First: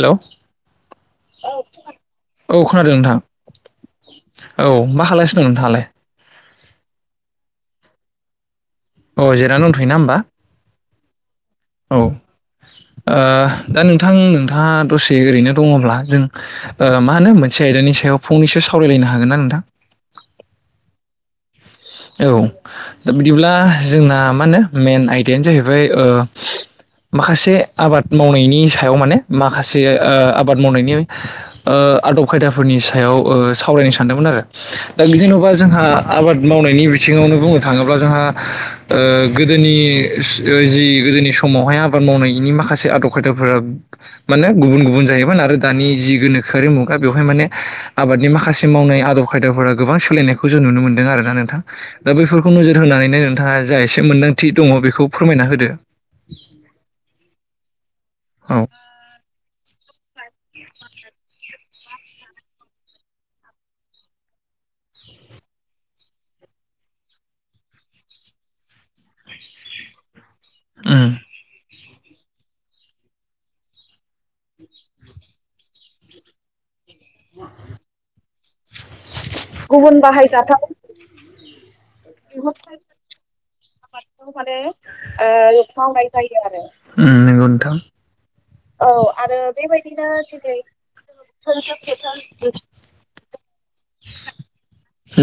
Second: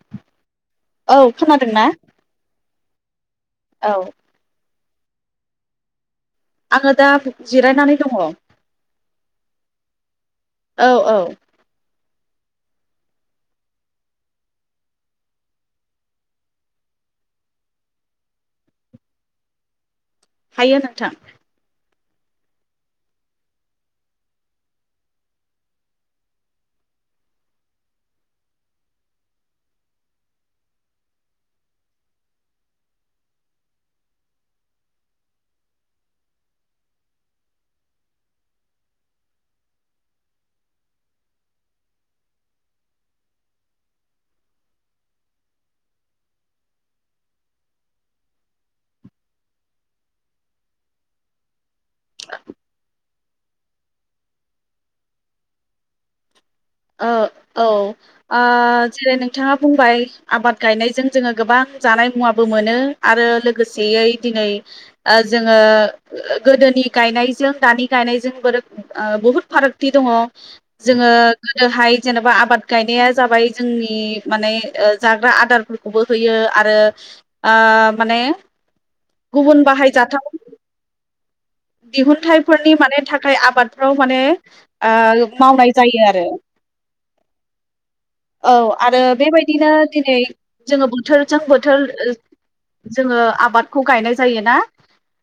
हेल' [unintelligible] औ खोनादों औ नोंथां औ मा खालायगासिनो दं नोंथाङालाय? आङो दा जिरायनानै दङ। औ जिरानानै दंथ'यो ना होमबा औ औ ओ दा नोंथां नोंथाङा दसे ओरैनो दङब्ला जों ओ मा होनो मोनसे आयदानि सायाव फंनैसो सावरायलायनो हागोन ना नोंथां? हायो नोंथां। औ दा बिदिब्ला जोंना मा होनो मेन आयदायानो जाहैबाय ओ माखासे आबाद मावनायनि सायाव माने माखासे ओ आबाद मावनायनि ओ आदब खायदाफोरनि सायाव सावरायनो सानदोंमोन आरो दा बिदिेन'बा जोंहा आबाद मावनायनि बिथिङावनो बुंनो थाङोब्ला जोंहा ओ गोदोनि जि गोदोनि समावहाय आबाद मावनायनि माखासे आदब खायदाफोरा माने गुबुन गुबुन जायोमोन आरो दानि जि गोनोखो खारि मुगा बेवहाय माने आबादनि माखासे मावनाय आदब खायदाफोरा गोबां सोलायनायखौ जों नुनो मोनदों आरो नोंथां दा बेफोरखौ नोजोर होनानैनो नोंथाङा जा एसे मोनदांथि दङ बेखौ फोरमायना होदो। [inaudible] ओ औ आ औ जेरै नोंथाङा बुंबाय आबाद गायनायजों जोङो गोबां जानाय मुवाबो मोनो आरो लोगोसेयै दिनै जोङो गोदोनि गायनायजों दानि गायनायजों बोरै आ बुहुद फारागथि दङ उम जोङो बेहाय जेनेबा आबाद गायनाया जाबाय जोंनि माने ओ जाग्रा आदारफोरखौबो होयो आरो आ माने गुबुन बाहायजाथाव दिहुनथाइफोरनि माने थाखाय आबादफ्राव माने आ मावनाय जायो आरो। उम नोंगौ नोंथां। औ आरो बेबायदिनो दिनै जोङो बोथोरजों बोथोर जोङो आबादखौ गायनाय जायोना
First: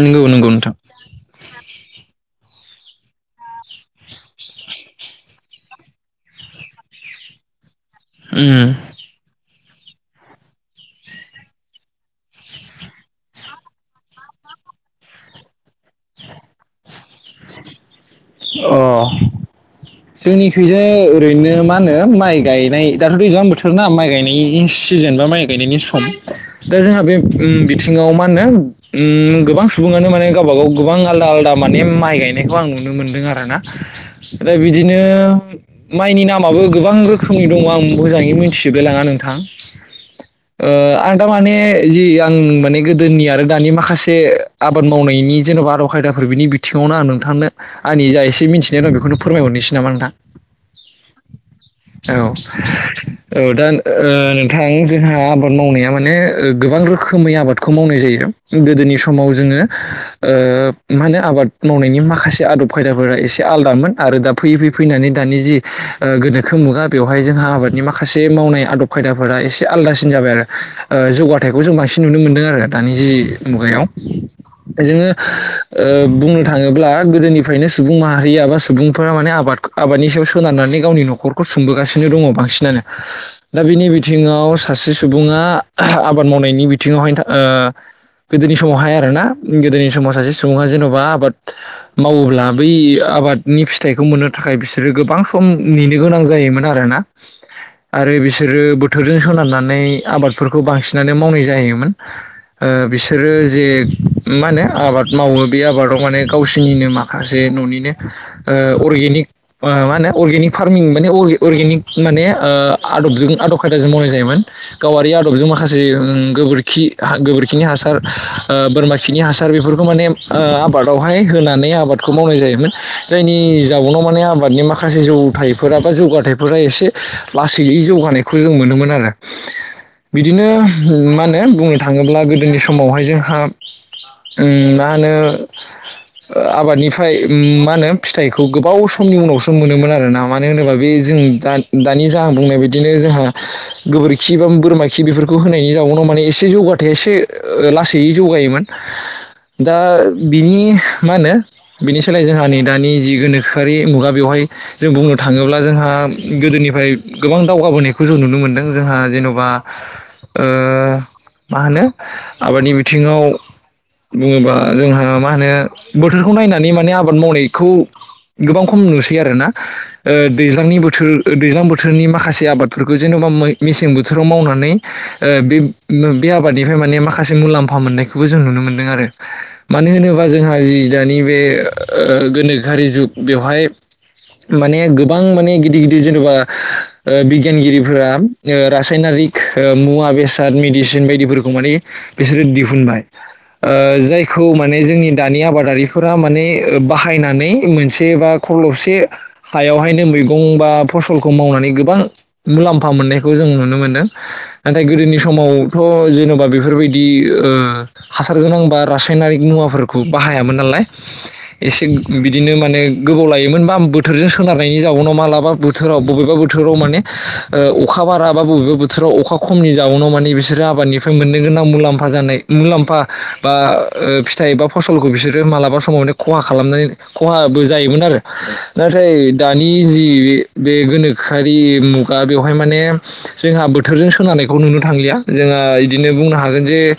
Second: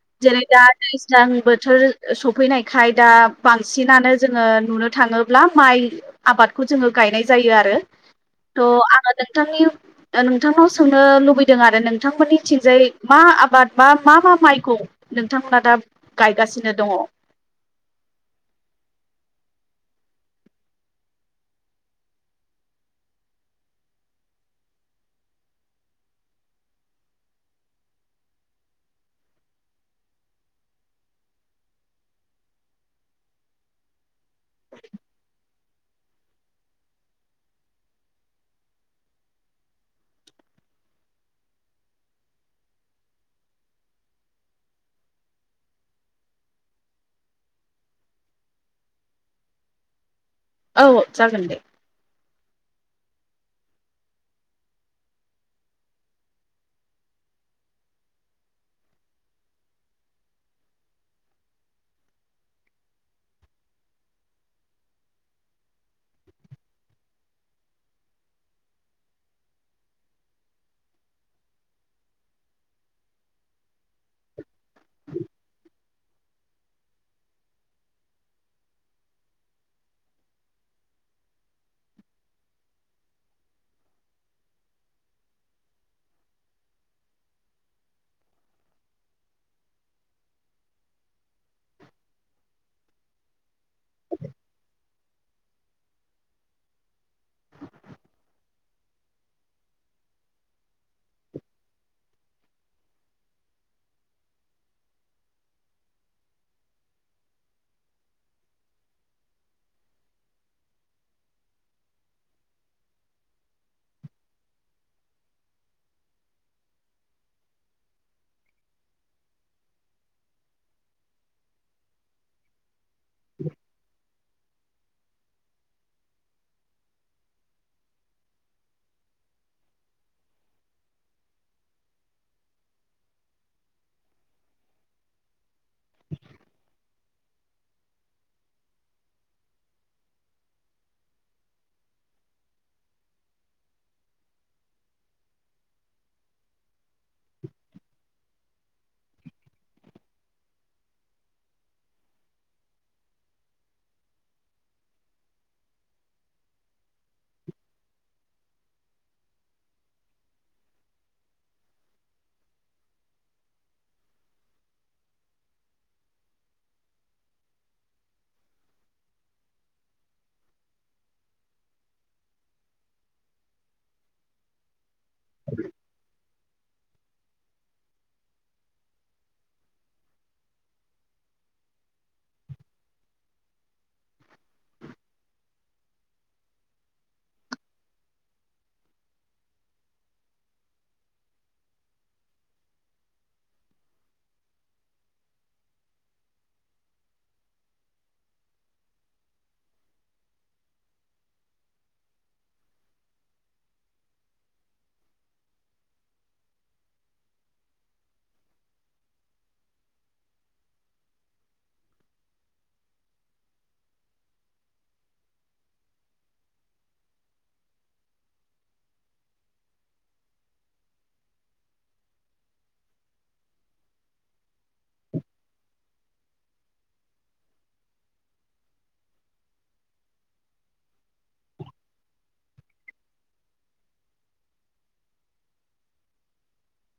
नंगौ जेरै नंगौ दा नोंथां दैजां बोथोर सफैनायखाय दा बांसिनानो जोङो नुनो थाङोब्ला माइ आबादखौ जोङो गायनाय जायो आरो उम। थ' आङो नोंथांनि नोंथांनाव सोंनो लुबैदों आरो नोंथांमोननिथिंजाय मा आबाद बा मा मा माइखौ नोंथांमोना दा गायगासिनो दङ। अ जोंनिखइजों ओरैनो मा होनो माइ गायनाय दाथ'' एसेबां बोथोरनाा माइ गायनायनि जेनेबा माइ गायनायनि सम दा जोंहा बे उम बिथिङाव माहोनो उम गोबां सुबुं माने गावब गाव गोबां आलदा आलदा माने माइ गायनायखौ आं नुनो मोनदों आरोना। ओमफ्राय बिदिनो माइनि नामाबो गोबां रोखोमनि दङ आं मोजाङै मिथिजोबाय लाङा नोंथां। ओ आं दामाने जि आं माने गोदोनि आरो दानि माखासे आबाद मावनाय नि जेन'बा आदब खायदाफोर बिनि बिथिङावनो आं नोंथांनो आंनि जा एसे मिथिनायं बेखौनो फोरमायहरनोसै नामा आं नोंथां? औ जागोन दे। औ औ दा ओ नोंथां जोंहा आबाद मावनाया माने गोबां रोखोमै आबादखौ मावनाय जायो। गोदोनि समाव जोङो ओ मा होनो आबाद मावनायनि माखासे आदब खायदाफोर आरो एसे आलदामोन आरो दा फैयै फैयै फैनानै दानि जि गोनोखो मुगा बेवहाय जोंहा आबादनि माखासे मावनाय आदब खाय खायदाफोरा एसे आलदासिन जाबाय आरो ओ जौगाथायाइखौ जों बांसिन नुनो मोनदों आरो दानि जि मुगायाव जोङो ओ बुंनो थाङोब्ला गोदोनिफ्रायनो सुबुं माहारिया बा सुबुंफोरा माने आबाद आबादनि सायाव सोनारनानै गावनि न'खरखौ सुंबोगासिनो दङ बांसिनानो दा बेनि बिथिङाव सासे सुबुङा आह आबाद मावनायनि बिथिङावहाय ओ गोदोनि समावहाय आरोना गोदोनि समाव सासे सुबुङा जेन'बा आबाद मावोब्ला बै आबाद नि फिथाइखौ मोननो थाखाय बिसोरो गोबां सम नेनो गोनां जायोमोन आरोना आरो बिसोर बिसोरो बोथोरजों सोनारनानै आबादफोरखौ बांसिनानो मावनाय जायोमोन। ओ बिसोरो जे मा होनो आबाद मावो बे आबादाव माने गावसोरनिनो माखासे न'निनो अर्गेनिक मा होनो अरगेनिक फार्मिं माने अर्गेनिक माने ओ आदबजों आदब खायदाजों मावनाय जायोमोन गावारि आदबजों माखासे ओ गोबोरखि गोबोरखिनि हासार ओ बोरमा खिनि हासार बेफोरखौ माने ओ आबादावहाय होनानै आबादखौ मावनाय जायोमोन। जायनि जाबावनाव माने आ आबादनि माखासे जौथायाइफोरा बा जौगाथायाइफोरा एसे लासैयै जौगानायखौ जों मोनोमोन आरो बिदिनो मा होनो बुंनो थाङोब्ला गोदोनि समावहाय जोंहा उम मा होनो आबादनिफ्राय मा होनो फिथाइखौ गोबाव समनि उनावसो मोनोमोन आरोना मानो होनोबा बे जों दा दानि जाह बुंनाय बदिनो जोंहा गोबोरखि बा बोरमा खि बेफोरखौ होनायनि जाउनाव माने एसे जौगाथाया एसे लासै जौगायोमोन दा बिनि मा होनो बिनि सोलाय जोंहा नै दानि जि गोनोखोआरि मुगा बेवहाय जों बुंनो थाङोब्ला जोंहा गोदोनिफ्राय गोबां दावगाबोनायखौ जों नुनो मोनदों जोंहा जेन'बा ओ मा होनो आबादनि बिथिङाव बुङोबा जोंहा मा होनो बोथोरखौ नायनानै माने आबाद मावनायखौ गोबां खम नुसै आरोना दैज्लांनि बोथोर दैज्लां बोथोरनि माखासे आबादफोरखौ जेनबा मेसें बोथोराव मावनानै ओ बे-बे फ्राय माने माखासे मुलाम्फा मोननायखौबो जों नुनो मोन्दों आरो मानो होनोबा जोंहा जि दानि बे ओ गोनोखोआरि जुग बेवहाय माने गोबां माने गिदिर गिदिर जेनेबा बिगियानगिरिफोरा रासायनारि मुवा बेसाद मेदिसिन बायदिफोरखौ माने बिसोरो दिहुनबाय। ओ जायखौ माने जोंनि दानि आबादारिफोरा माने बाहायनानै मोनसे बा खलबसे हायावहायनो मैगं बा फसलखौ मावनानै गोबां मुलाम्फा मोननायखौ जों नुनो मोनदों नाथाय गोदोनि समावथ' जेन'बा बेफोरबायदि ओ हासार गोना बा रासाइनारि मुवाफोरखौ बाहायामोन नालाय एसेख । बिदिनो माने गोबाव लायोमोन बा बोथोरजों सोनारनायनि जाउनाव मालाबा बोथोराव बबेबा बोथोराव माने। ओ अखा बारा बा बबेबा बोथोराव अखा खमनि जाउनाव माने बिसोरो आबादनिफ्राय मोननो गोनां मुलाम्फ जानाय मुलाम्फा बा ओ फिथाइबा फसलखौ बिसोरो मालाबा समाव माने खहा खालामना खहाबो जायोमोन आरो नाथाय दानि जि बे गोनोखोआरि मु मुगा बेवहाय माने जोंहा बोथोरजों सोनानायखौ नुनो थांलिया जोंहा बिदिनो बुंनो हागोन जे ओ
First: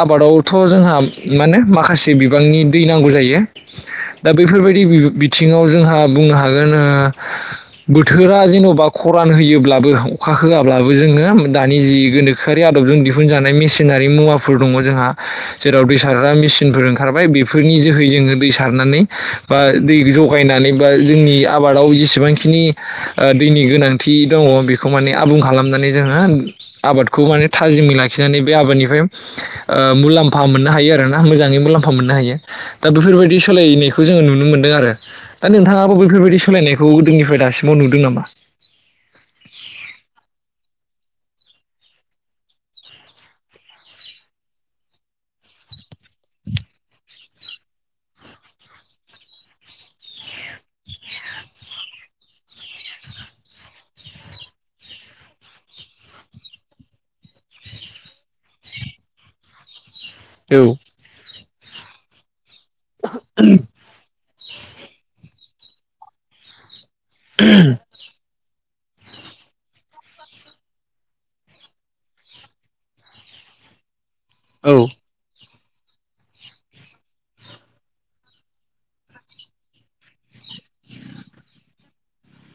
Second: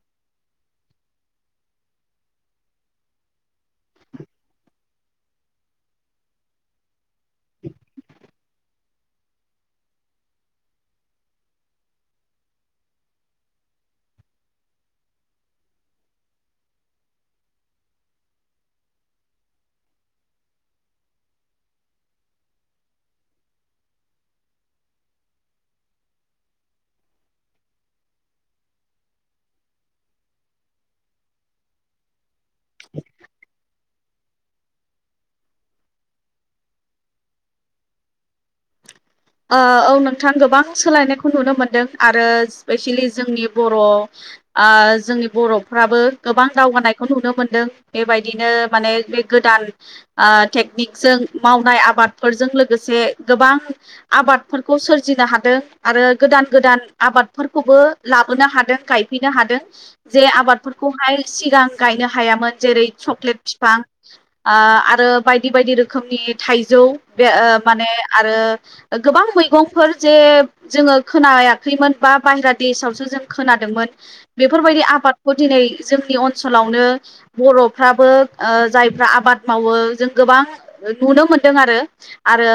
आबादावथ' जोंहा मा होनो माखासे बिबांनि दै नांगौ जायो। दा बेफोरबायदि बिथिङाव जोंहा बुंनो हागोन बोथोरा जेन'बा खरान होयोब्लाबो अखा होआब्लाबो जोङो दानि जि गोनोखोआरि आदबजों दिहुनजानाय मेसिनारि मुवाफोर दङ जोंहा जेराव दै साग्रा मेसिनफोर ओंखारबाय बेफोरनि जोहै जोङो। दै सारनानै बा दै जगायनानै बा जोंनि आबादाव जेसेबांखिनि ओ दैनि गोनांथि दङ बेखौ माने आबुं खालामनानै जोङो आबादखौ माने थाजिमै लाखिनानै बे आबादनिफ्राय ओ मुलाम्फा मोननो हायो आरोना मोजाङै मुलाम्फा मोननो हायो दा बेफोरबायद गनायखौ जोङो नुनो मोन्दों आरो दा नोंथाङाबो बैफोरबायदि सोलायनायखौ गोदोनिफ्राय दासिमाव नुदों नामा? [inaudible] ओ औ नोंथां गोबां सोलायनायखौ नुनो मोनदों आरो स्पेसियेलि जोंनि बर' आ जोंनि बर'फ्राबो गोबां दावगानायखौ नुनो मोनदों बेबायदिनो माने बे गोदान आ टेकनिकजों मावनाय आबादफोरजों लोगोसे गोबां आबादफोरखौ सोरजिनो हादों आरो गोदान गोदान आबादफोरखौबो लाबोनो हादों गाइद फैनो हादों। जे औ आबादफोरखौहाय सिगां गायनो हायामोन जेरै चक्लेट फिफां आं आरो बायदि बायदि रोखोमनि थाइजौ बे ओ माने आरो गोबां मैगंफोर जे जोङो खोनायाखैमोन बा बाहेरा देशावसो जों खोनादोंमोन। बेफोरबायदि औ आबादखौ दिनै जोंनि अनसलावनो बर'फ्राबो जायफ्रा आबाद मावो जों गोबां नुनो मोनदों आरो आरो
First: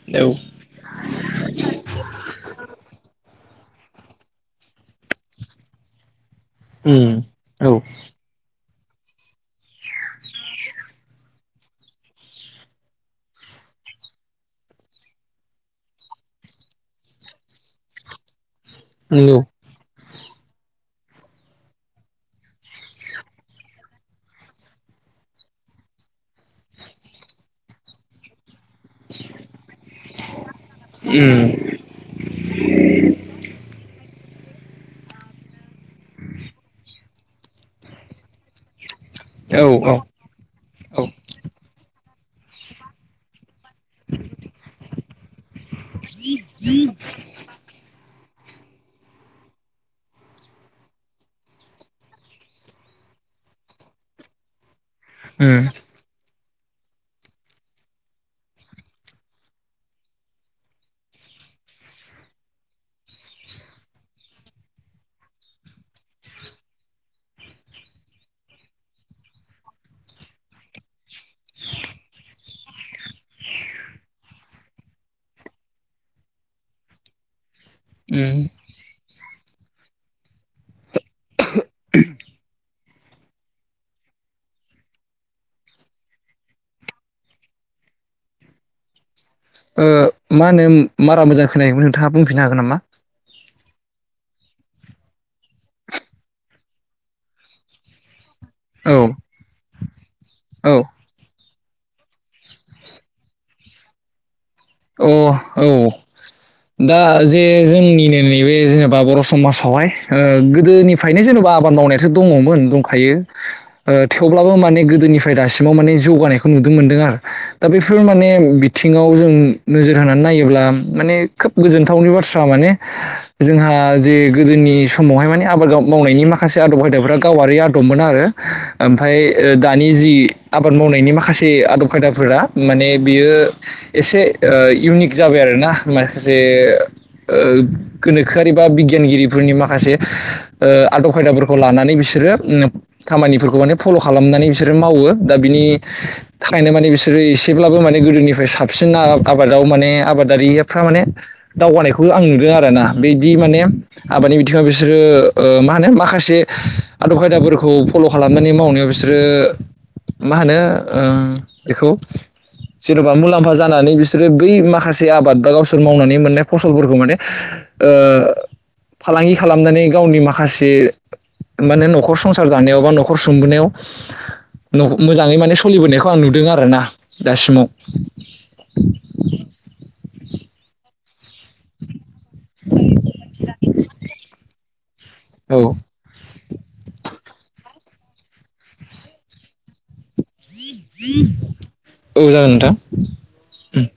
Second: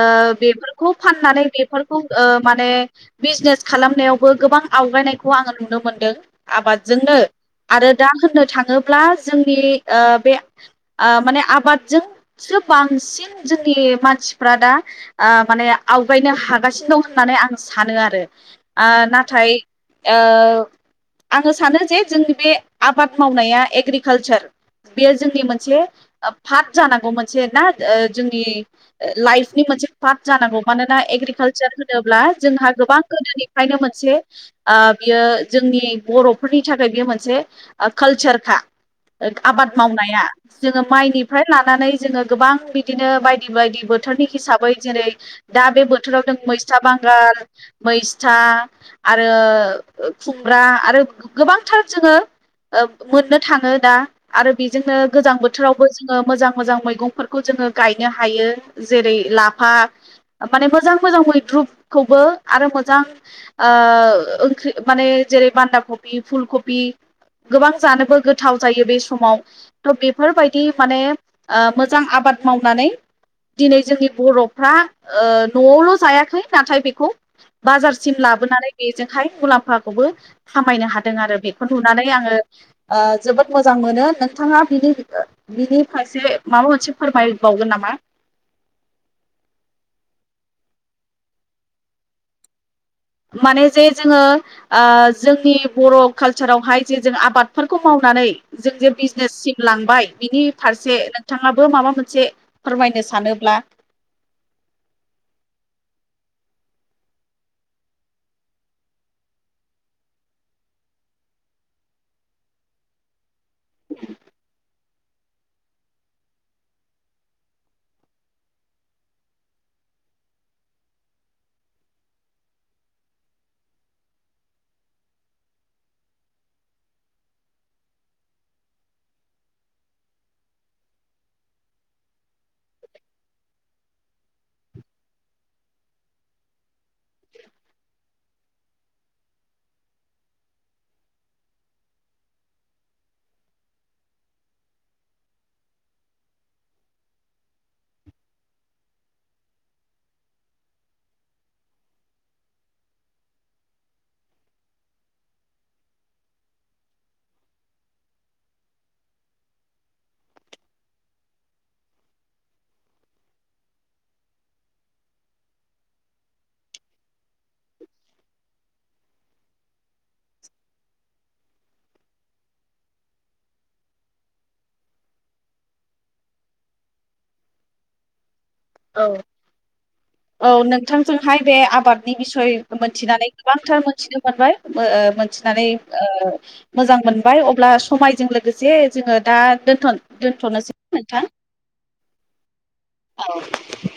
बेफोरखौ फाननानै बेफोरखौ माने बिजनेस खालामनायावबो गोबां आवगायनायखौ आङो नुनो मोनदों। उम आबादजोंनो औ आरो दा होननो थाङो ब्ला जोंनि ओ बे माने आबादजोंसो बांसिन जोंनि बे मानसिफ्रा ओ दा माने आवगायनो हागासिनो दं होननानै आं सानो आरो ओ नंगौ नाथाय ओ आङो सानो जे जोंनि बे आबाद मावनाया एग्रिकालसार बेयो जोंनि मोनसे पार्थ जानांगौ मोनसे ना जोंनि लाइफनि मोनसे फार्थ जानांगौ मानोना एग्रिकालसार होनोब्ला जोंहा गोबां गोदोनिफ्रायनो मोनसे ओ बियो जोंनि बर'फोरनि थाखाय बियो मोनसे कालचारखा औ आबाद औ मावनाया। जोङो औ माइनिफ्राय लानानै जोङो गोबां बिदिनो बाय दि बायदि बोथोरनि हिसाबै जेरै दा बे बोथोराव दों मैस्था बांगाल, मै स्था आरो खुमब्रा आरो गोबांथार जोङो मोननो थाङो दा आरो बेजोंनो गोजां उम बोथोरावबो जोङो मोजां मोजां मैगंफोरखौ जोङो गायनो हायो जेरै- लाफा माने मोजां मोजां मैद्रुखौबो आरो मोजां ओ ओंख्रि माने [inaudible] बान्दााखपि, फुलकपि गोबां जानोबो गोथाव जायो बे समाव, थ' बेफोरबायदि माने ओ मोजां आबाद आबाद मावनानै दिनै जोंनि बर'फ्रा ओ न'आवल' जायाखै नाथाय बेखौ बाजारसिम उम लाबोनानै बेजों हाय मुलाम्फाखौबो खामायनो हादों आरो बेखौ नुनानै आङो ओ जोबोद मोजां मोनो। नोंथाङा बिनि बिनि फारसे माबा मोनसे फोरमायबावगोन नामा [inaudible] ओ मा होनो मारा मोजां खोनायाखैमोन नोंथाङा बुंफिननो हागोन नामा? माने जे जोङो ओ जोंनि बर' कालसारावहाय जे जों आबादफोरखौ मावनानै जों जे औ बिजनेससिम लांबाय बिनि औ फारसे नोंथाङा बो माबा मोनसे फोरमायनो सानोब्ला अ औ दा जे जोंनिनो नैबे जेनेबा बर' समाजावहाय ओ गोदोनिफ्रायनो जेन बा आबाद मावनायाथ' दङमोन दंखायो ओ थेवब्लाबो मानि गो दोनिफ्राय दासिमाव माने जौगानायखौ नुनो मोन्दों आरो दा बेफोर माने बिथिङाव जों नोजोर होनानै नायोब्ला माने खोब गोजोनथावनि बाथ्रा माने जोंहा जे गोदोनि नि समावहाय माने आबाद गा मावनायनि माखासे आदब खायदाफ्रा गावारि आदबमोन आरो ओमफाय ओ दा दानि जि आबाद मावनायनि माखासे आदब खायदाफोरा माने बियो एसे ओ इउनिक जाबाय आरोना माखासे ओ गोनोखोआरि बा बिगियानगिरिफोरनि माखासे ओ आदब खायदाफोरखौ लानानै बिसोर रो खामानिफोरखौ माने फल' खालामनानै बिसोरो मावो दा बिनि थाखायनो माने बिसो रो एसेब्लाबो माने गोदोनिफ्राय साबसिन [inaudible] आबादाव माने आबादारिफ्रा माने दावगानायखौ आं नुदों आरोना, बिदि माने आबाद मानि बिथिङाव बिसोरो ओ मा होनो माखासे आदब खायदाफोरखौ फल' खालामनानै मावनायाव बिसोरो ओ मा होनो ओ बेखौ जेन'बा मुलाम्फा जानानै बिसो रो बै माखासे आबाद बा गावसोर मावनानै मोननाय फसलफोरखौ माने ओ फालांगि खालामनानै गावनि माखासे माने न'खर संसार जानायाव, बा न'खर सुंबोनायाव मोजाङै माने सलिबोनायखौ आं नुदों आरो ना दासिमाव औ औ नोंथांजोंहाय बे आबाद नि बिसय मोनथिनानै गोबांथार मोनथिनो मोनबाय ओ औ मोनथिनानै ओ मोजां मोनबाय अब्ला समायजों लोगोसे जोङो दा दोनथ'नो औ जागोन नोंथां ओम